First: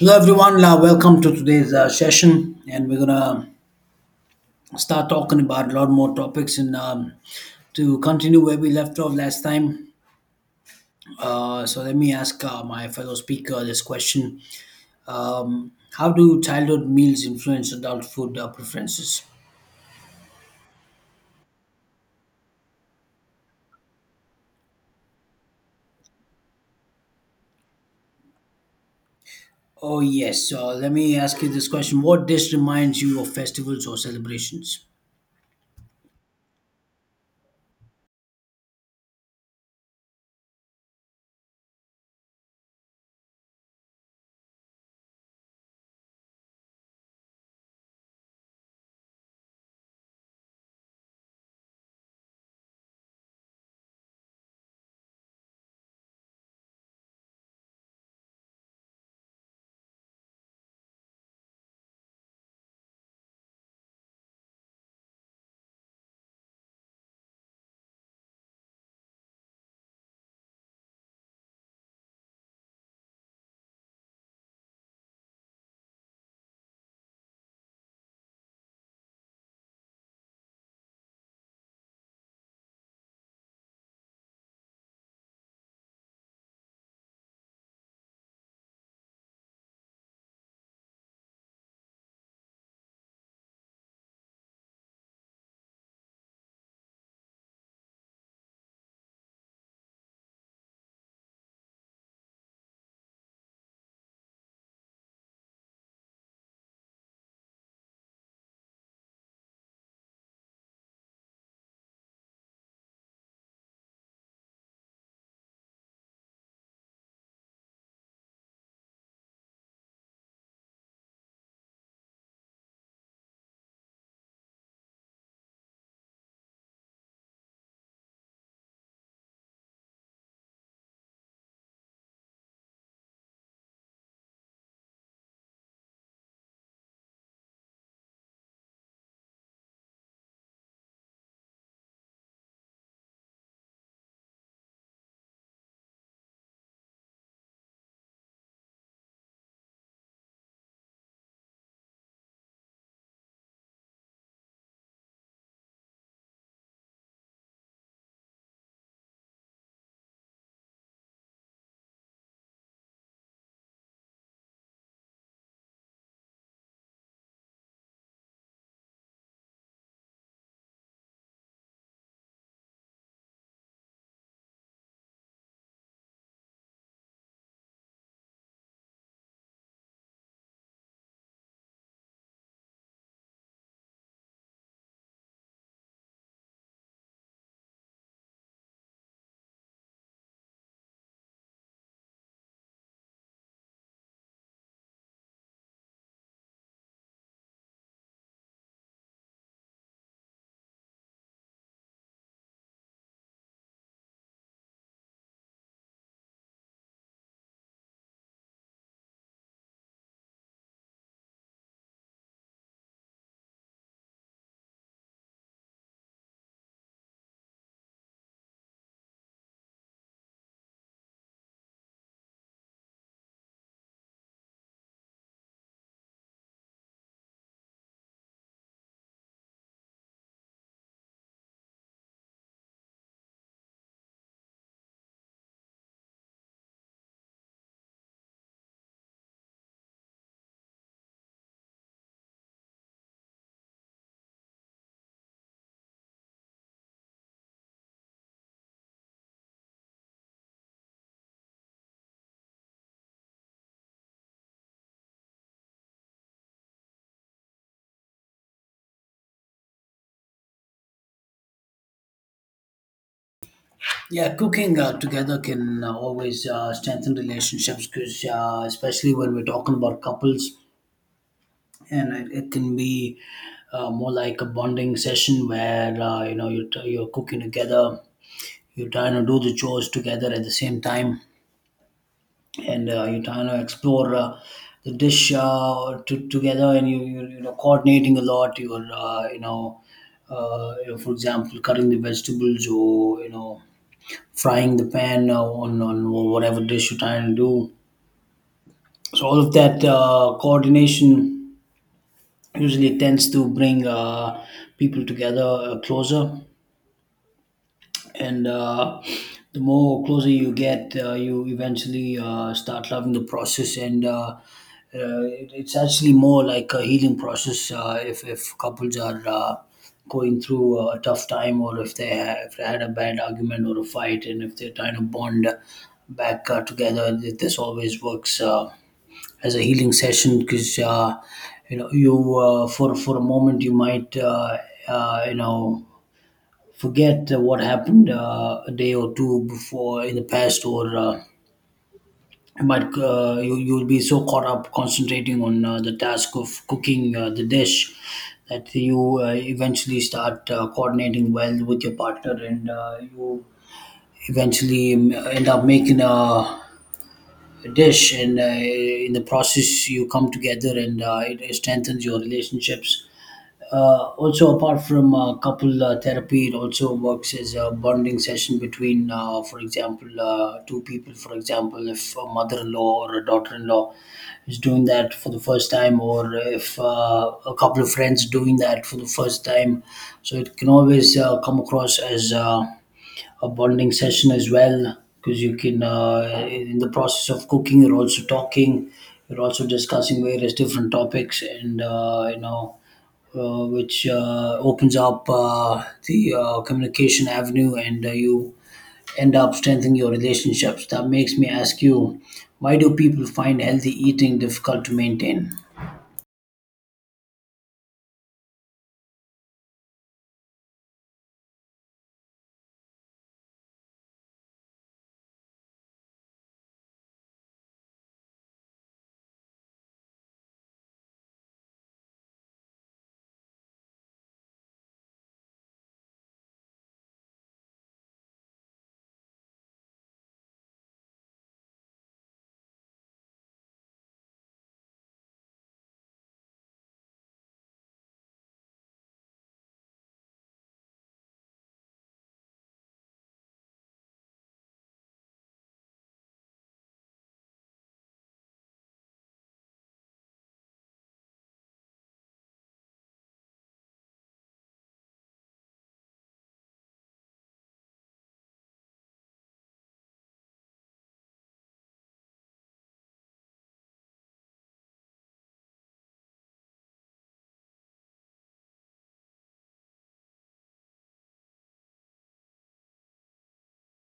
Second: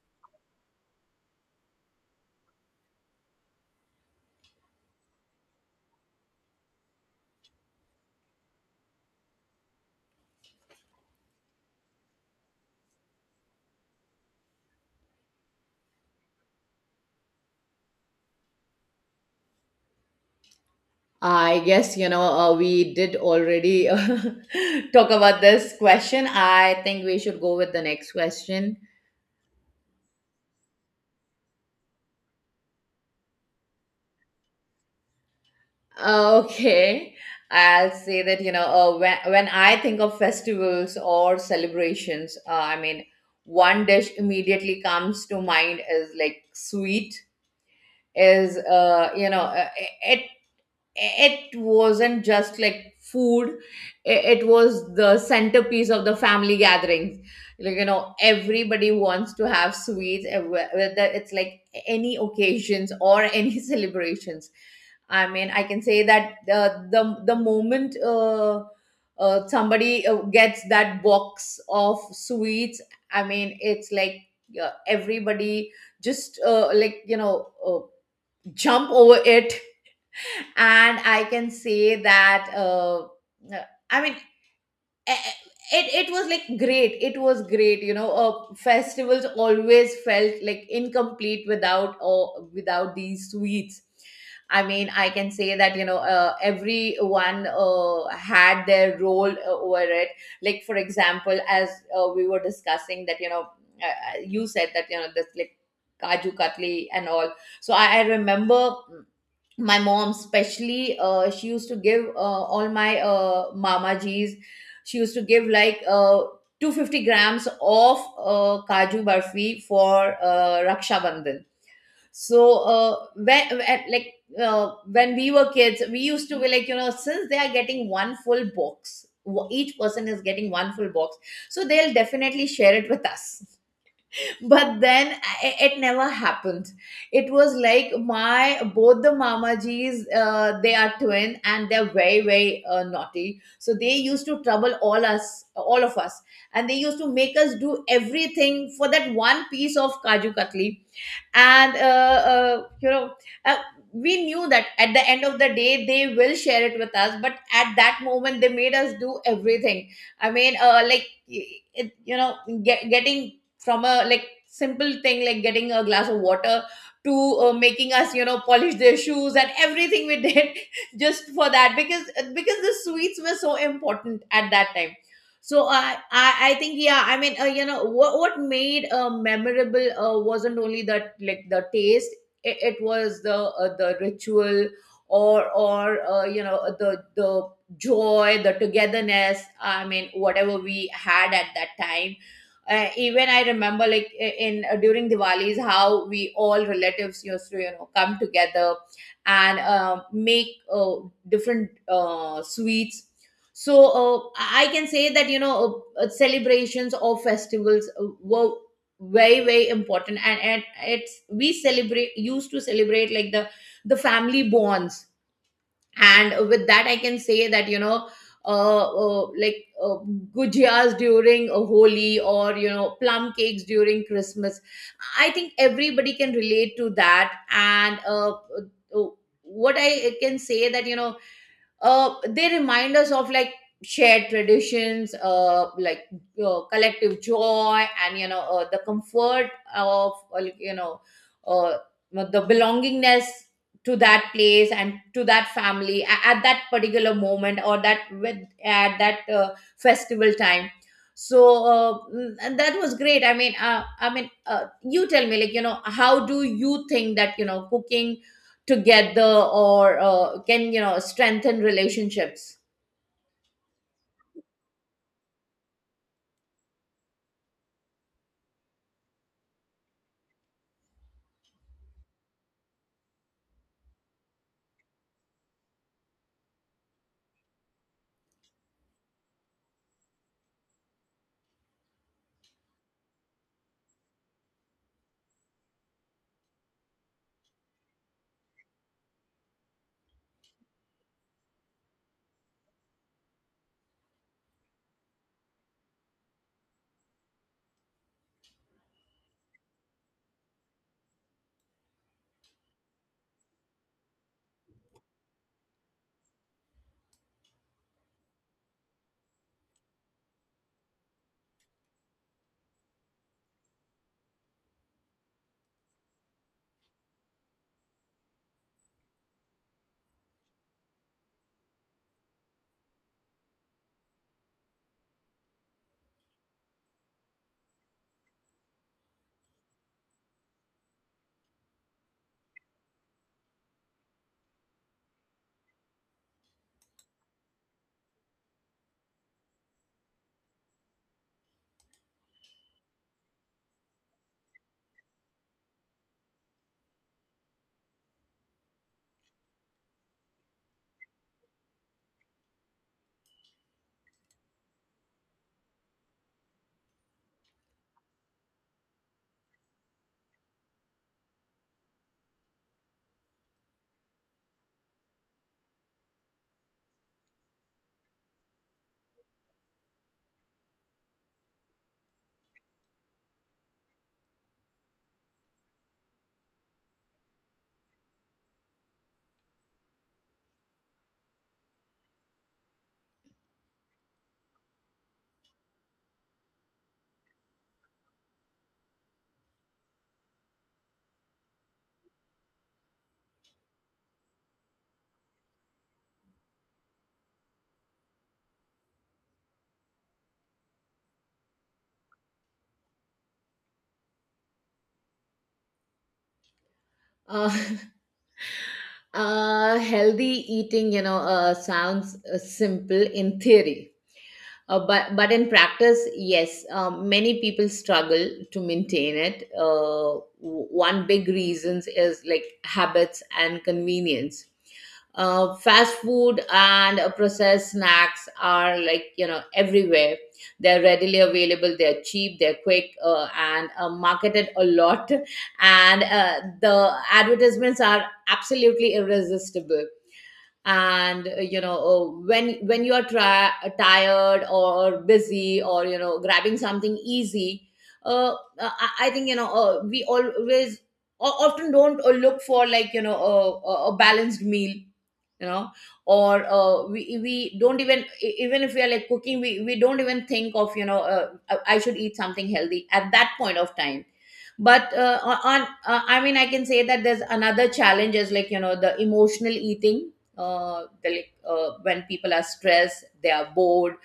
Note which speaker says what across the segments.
Speaker 1: Hello everyone, welcome to today's session, and we're gonna start talking about a lot more topics and to continue where we left off last time. So let me ask my fellow speaker this question: How do childhood meals influence adult food preferences?
Speaker 2: I guess, we did already talk about this question. I think we should go with the next question.
Speaker 1: Oh yes, so let me ask you this question: What dish reminds you of festivals or celebrations?
Speaker 2: Okay. I'll say that, when I think of festivals or celebrations, one dish immediately comes to mind is like sweet, is, you know, it it wasn't just like food i- it was the centerpiece of the family gatherings. Like, you know, everybody wants to have sweets, whether it's like any occasions or any celebrations. I mean, I can say that the moment somebody gets that box of sweets, I mean it's like everybody just jump over it. And I can say that I mean eh, eh, it was like great. It was great. You know, festivals always felt like incomplete without or without these sweets. I mean, I can say that everyone had their role over it. Like for example, as we were discussing that you said that you know this like kaju katli and all. So I remember my mom especially, she used to give all my mama g's, she used to give like 250 grams of kaju barfi for raksha bandhan. So when like when we were kids, we used to be like, you know, since they are getting one full box, each person is getting one full box, so they'll definitely share it with us. But then it never happened. It was like my both the mamajis, they are twin and they're very very naughty, so they used to trouble all of us, and they used to make us do everything for that one piece of kaju katli. And uh, we knew that at the end of the day they will share it with us, but at that moment they made us do everything. I mean, like it, you know, getting from a like simple thing like getting a glass of water to making us, you know, polish their shoes, and everything we did just for that, because the sweets were so important at that time. So I think, yeah. I mean, what made memorable wasn't only that like the taste. It was the ritual or the joy, the togetherness. I mean, whatever we had at that time. Even I remember like I- in during Diwali's how we all relatives used to, you know, come together and make different sweets. So I can say that, you know, celebrations or festivals were very very important, and it's we celebrate used to celebrate like the family bonds. And with that I can say that, uh, uh, like uh, gujiyas during a Holi or, you know, plum cakes during Christmas. I think everybody can relate to that. And uh, what I can say that, you know, they remind us of like shared traditions, collective joy, and, you know, the comfort of, uh, the belongingness to that place and to that family at that particular moment, or that with at that festival time. So and that was great. I mean, you tell me, like, you know, how do you think that, you know, cooking together or can, you know, strengthen relationships?
Speaker 1: Yeah, cooking together can always strengthen relationships because, especially when we're talking about couples, and it can be more like a bonding session where you know you're cooking together, you're trying to do the chores together at the same time, and you're trying to explore the dish together, and you know, coordinating a lot, you're you know, you know, for example, cutting the vegetables, or you know, frying the pan on whatever dish you're trying to do. So all of that coordination usually tends to bring people together, closer. And the more closer you get, you eventually start loving the process, and it's actually more like a healing process. If couples are going through a tough time, or if if they had a bad argument or a fight and if they're trying to bond back together, this always works as a healing session, because you know, you for a moment you might you know, forget what happened a day or two before in the past, or you might you you'll be so caught up concentrating on the task of cooking the dish, that you eventually start coordinating well with your partner, and you eventually end up making a dish, and in the process you come together, and it strengthens your relationships. Also, apart from couple therapy, it also works as a bonding session between for example two people. For example, if a mother-in-law or a daughter-in-law is doing that for the first time, or if a couple of friends doing that for the first time, so it can always come across as a bonding session as well, because you can in the process of cooking, you're also talking, you're also discussing various different topics, and you know, which opens up the communication avenue, and you end up strengthening your relationships. That makes me ask you, why do people find healthy eating difficult to maintain?
Speaker 2: Uh, Healthy eating, you know, sounds simple in theory. But in practice, yes, many people struggle to maintain it. One big reasons is like habits and convenience. Fast food and processed snacks are like, you know, everywhere. They're readily available. They're cheap. They're quick, and marketed a lot. And the advertisements are absolutely irresistible. And when you are tired or busy or, you know, grabbing something easy, uh, I think, you know, we always often don't look for like, you know, a a balanced meal, you know. Or we don't even even if we are like cooking, we don't even think of, you know, I should eat something healthy at that point of time. But I mean I can say that there's another challenge is like, you know, the emotional eating. The, like When people are stressed, they are bored,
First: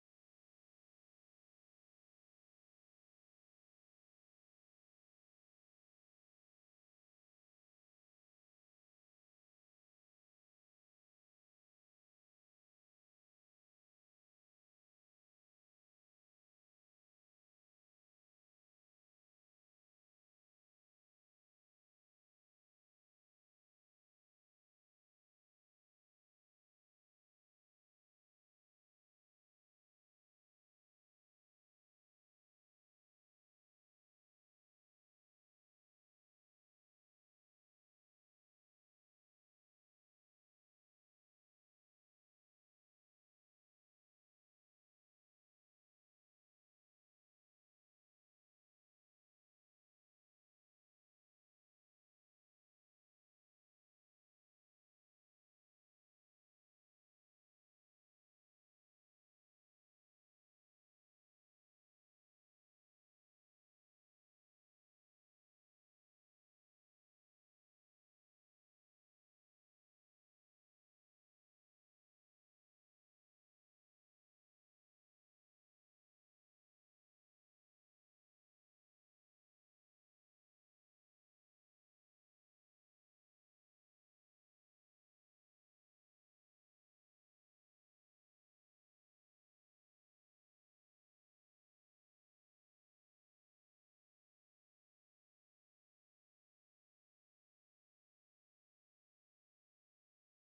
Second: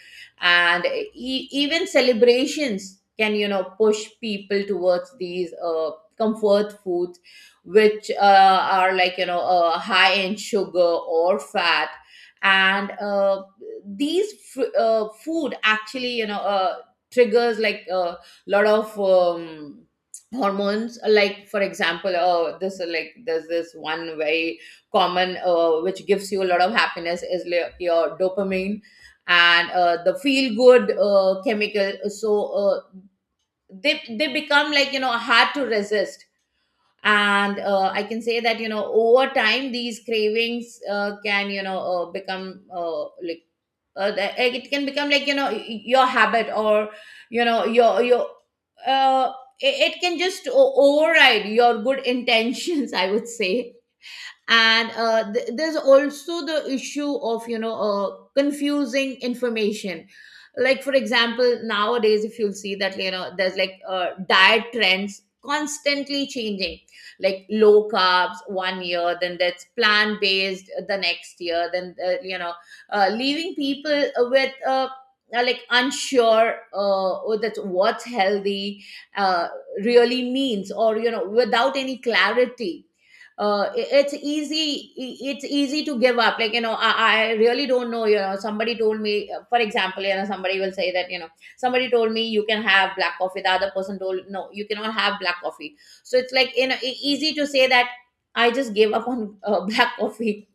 Speaker 2: and even celebrations can, you know, push people towards these comfort food, which are like, you know, high in sugar or fat. And these food actually, you know, triggers like a lot of hormones, like for example this like there's this one very common which gives you a lot of happiness, is like your dopamine, and the feel good chemical. So they become like, you know, hard to resist. And I can say that, you know, over time these cravings can, you know, become it can become like, you know, your habit, or you know, your uh, it it can just override your good intentions, I would say. And there's also the issue of, you know, confusing information. Like for example, nowadays, if you'll see that, you know, there's like diet trends constantly changing, like low carbs one year, then that's plant based the next year, then leaving people with like unsure oh, that's what's healthy uh, really means, or, you know, without any clarity. It's it's easy to give up. Like, you know, I really don't know. You know, somebody told me, for example, you know, somebody will say that, you know, somebody told me you can have black coffee, the other person told no you cannot have black coffee. So it's like, you know, easy to say that I just gave up on black coffee,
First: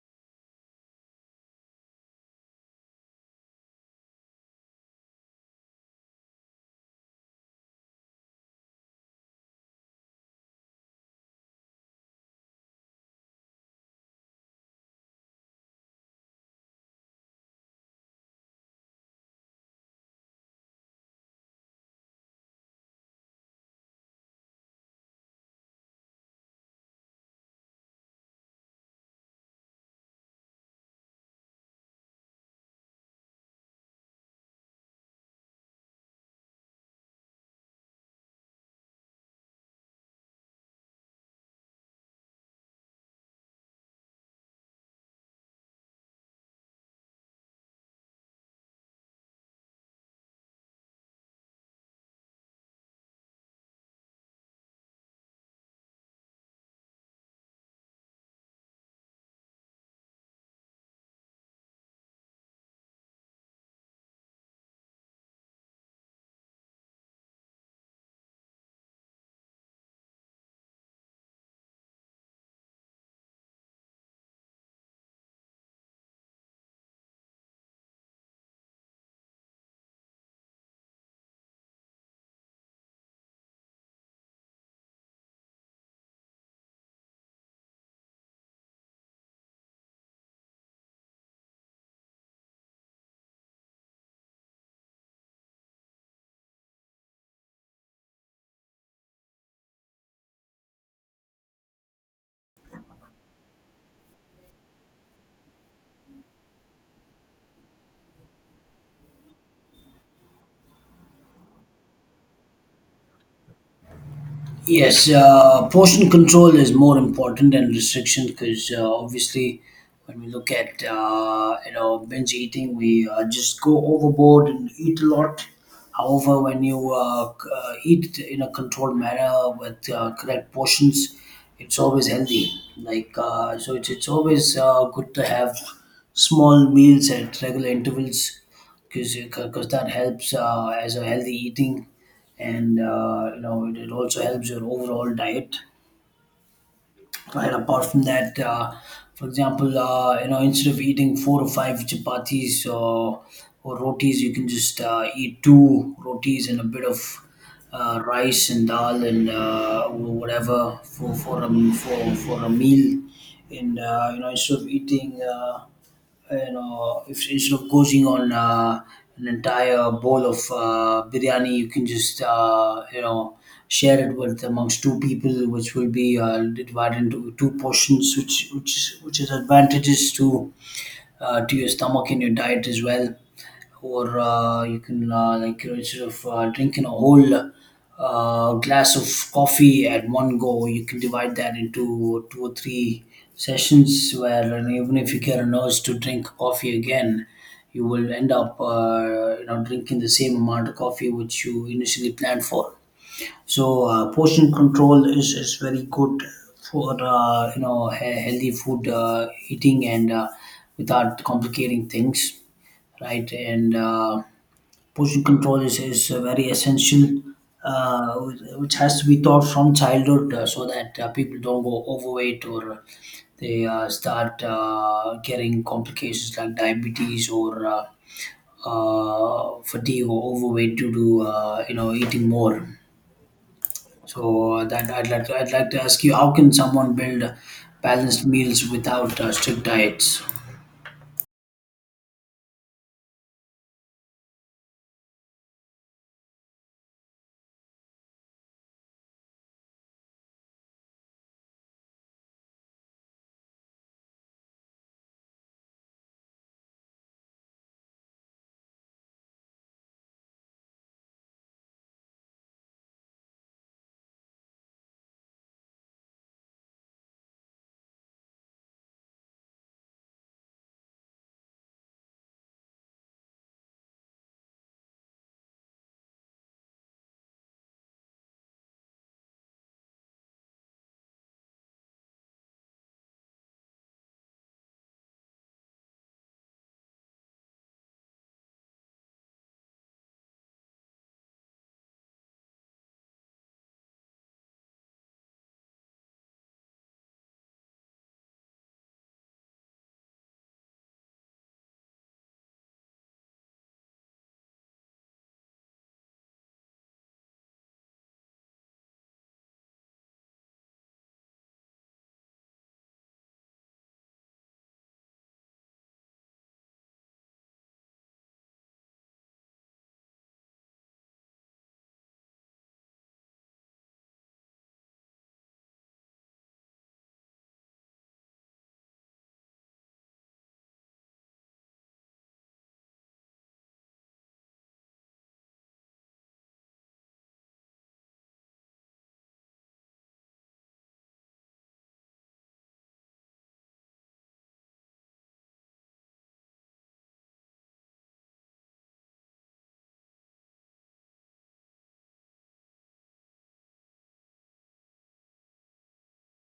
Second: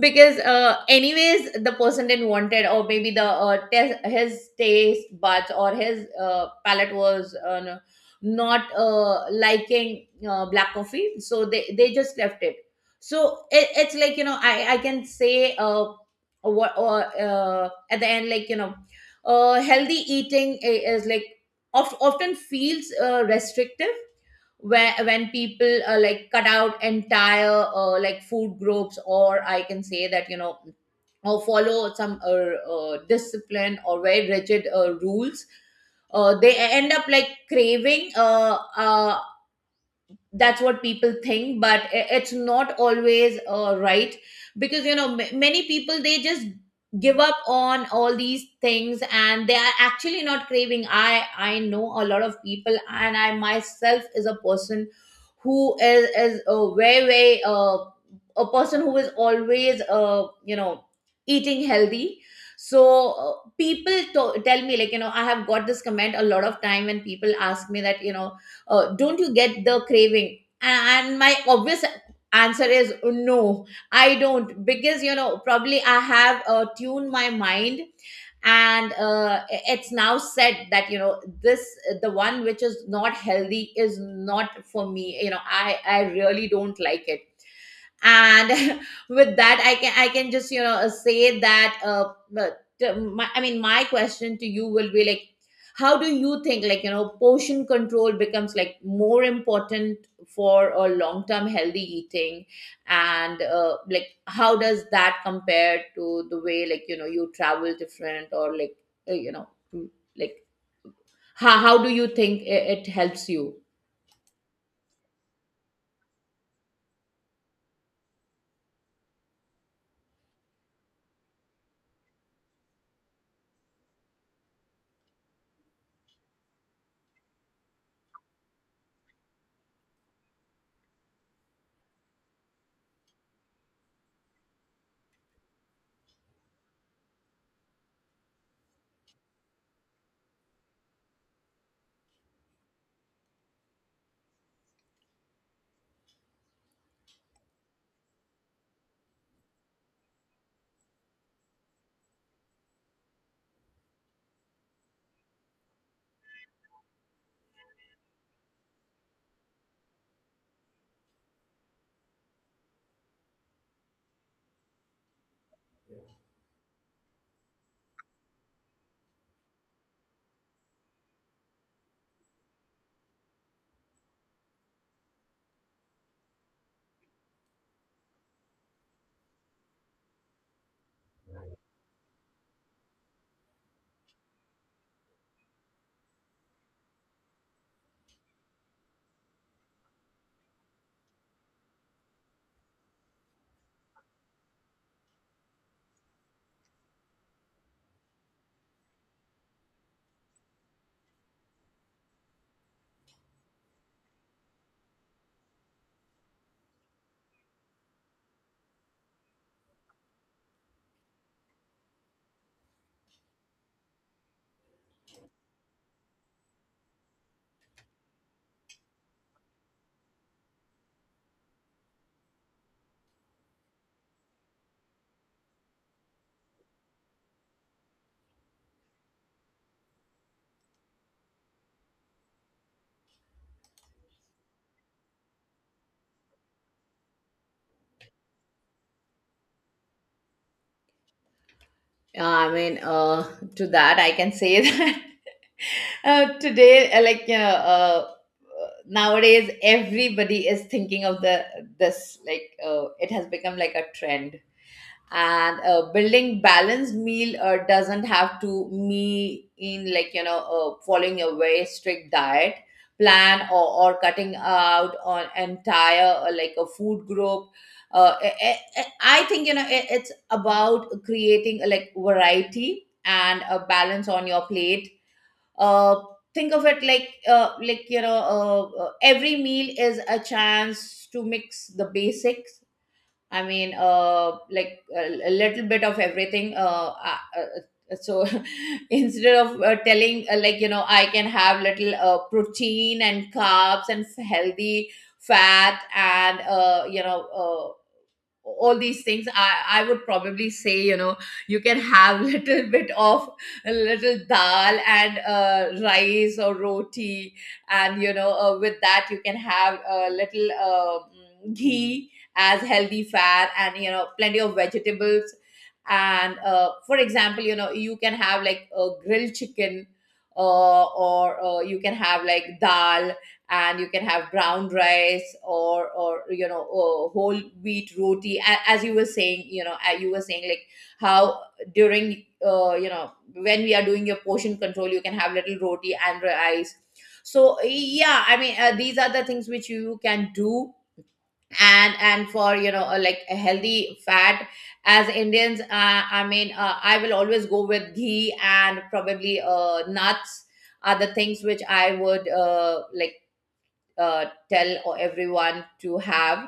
Speaker 2: because anyways the person didn't want it, or maybe the his taste buds or his palate was not liking black coffee, so they just left it. So it's like, you know, I can say what or at the end, like, you know, healthy eating is like often feels restrictive where, when people like cut out entire like food groups, or I can say that, you know, or follow some discipline or very rigid rules, they end up like craving that's what people think. But it's not always right, because, you know, many people, they just give up on all these things, and they are actually not craving. I know a lot of people, and I myself is a person who is a very very a person who is always, eating healthy. So people tell me, like, you know, I have got this comment a lot of time. When people ask me that, you know, don't you get the craving, and my obvious answer is no, I don't. Because, you know, probably I have tuned my mind. And it's now said that, you know, this the one which is not healthy is not for me. You know, I really don't like it. And with that, I can just, you know, say that. But I mean my question to you will be like, how do you think, like, you know, portion control becomes like more important for a long term healthy eating? And like, how does that compare to the way, like, you know, you travel different? Or like uh, you know mm, like, how do you think it helps you?
Speaker 1: Yes, portion control is more important than restriction, because obviously, when we look at you know, binge eating, we just go overboard and eat a lot. However, when you eat in a controlled manner with correct portions, it's always healthy. Like so, it's always good to have small meals at regular intervals, because that helps as a healthy eating, and you know, it also helps your overall diet, right? Apart from that, for example, you know, instead of eating four or five chapatis, or rotis, you can just eat two rotis and a bit of rice and dal and whatever for for a meal. And you know, instead of eating you know, if instead of gouging on an entire bowl of biryani, you can just you know, share it with amongst two people, which will be divided into two portions, which which is advantages to your stomach and your diet as well. Or you can like you know, instead of drinking a whole glass of coffee at one go, you can divide that into two or three sessions. Where and even if you get a urge to drink coffee again, you will end up you know, drinking the same amount of coffee which you initially planned for. So portion control is very good for you know, healthy food eating, and without complicating things, right? And portion control is very essential, uh, which has to be taught from childhood, so that people don't go overweight, or they start getting complications like diabetes, or fatigue or overweight due to you know, eating more. So that I'd like to ask you, how can someone build balanced meals without strict diets?
Speaker 2: I mean, to that I can say that today, nowadays, everybody is thinking of the this, like, it has become like a trend. And building balanced meal doesn't have to me in, like, you know, following a very strict diet plan, or cutting out on entire like a food group. I think, you know, it's about creating like variety and a balance on your plate. uh, think of it like every meal is a chance to mix the basics. I mean, a little bit of everything. So, instead of telling, like, you know, I can have little protein and carbs and healthy fat and, all these things, I would probably say, you know, you can have little bit of a little dal and rice or roti, and, you know, with that you can have a little ghee as healthy fat, and, you know, plenty of vegetables. And for example, you know, you can have like a grilled chicken, or you can have like dal, and you can have brown rice or, or whole wheat roti. As you were saying, you know, you were saying like how, during you know, when we are doing your portion control, you can have little roti and rice. So yeah, I mean, these are the things which you can do. And for, you know, like a healthy fat, as indians, I will always go with ghee, and probably nuts are the things which I would, like tell everyone to have.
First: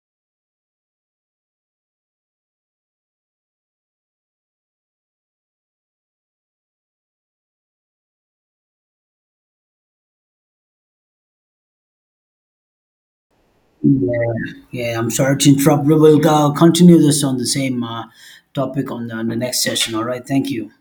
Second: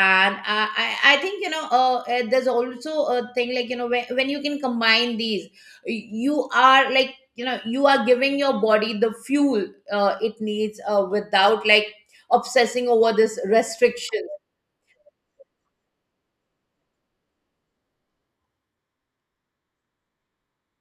Speaker 2: And I I think, you know, there's also a thing like, you know, when you can combine these, you are like, you know, you are giving your body the fuel it needs without like obsessing over this restriction.
Speaker 1: Yeah, yeah, I'm sorry to interrupt. We will continue this on the same topic on on the next session. All right. Thank you.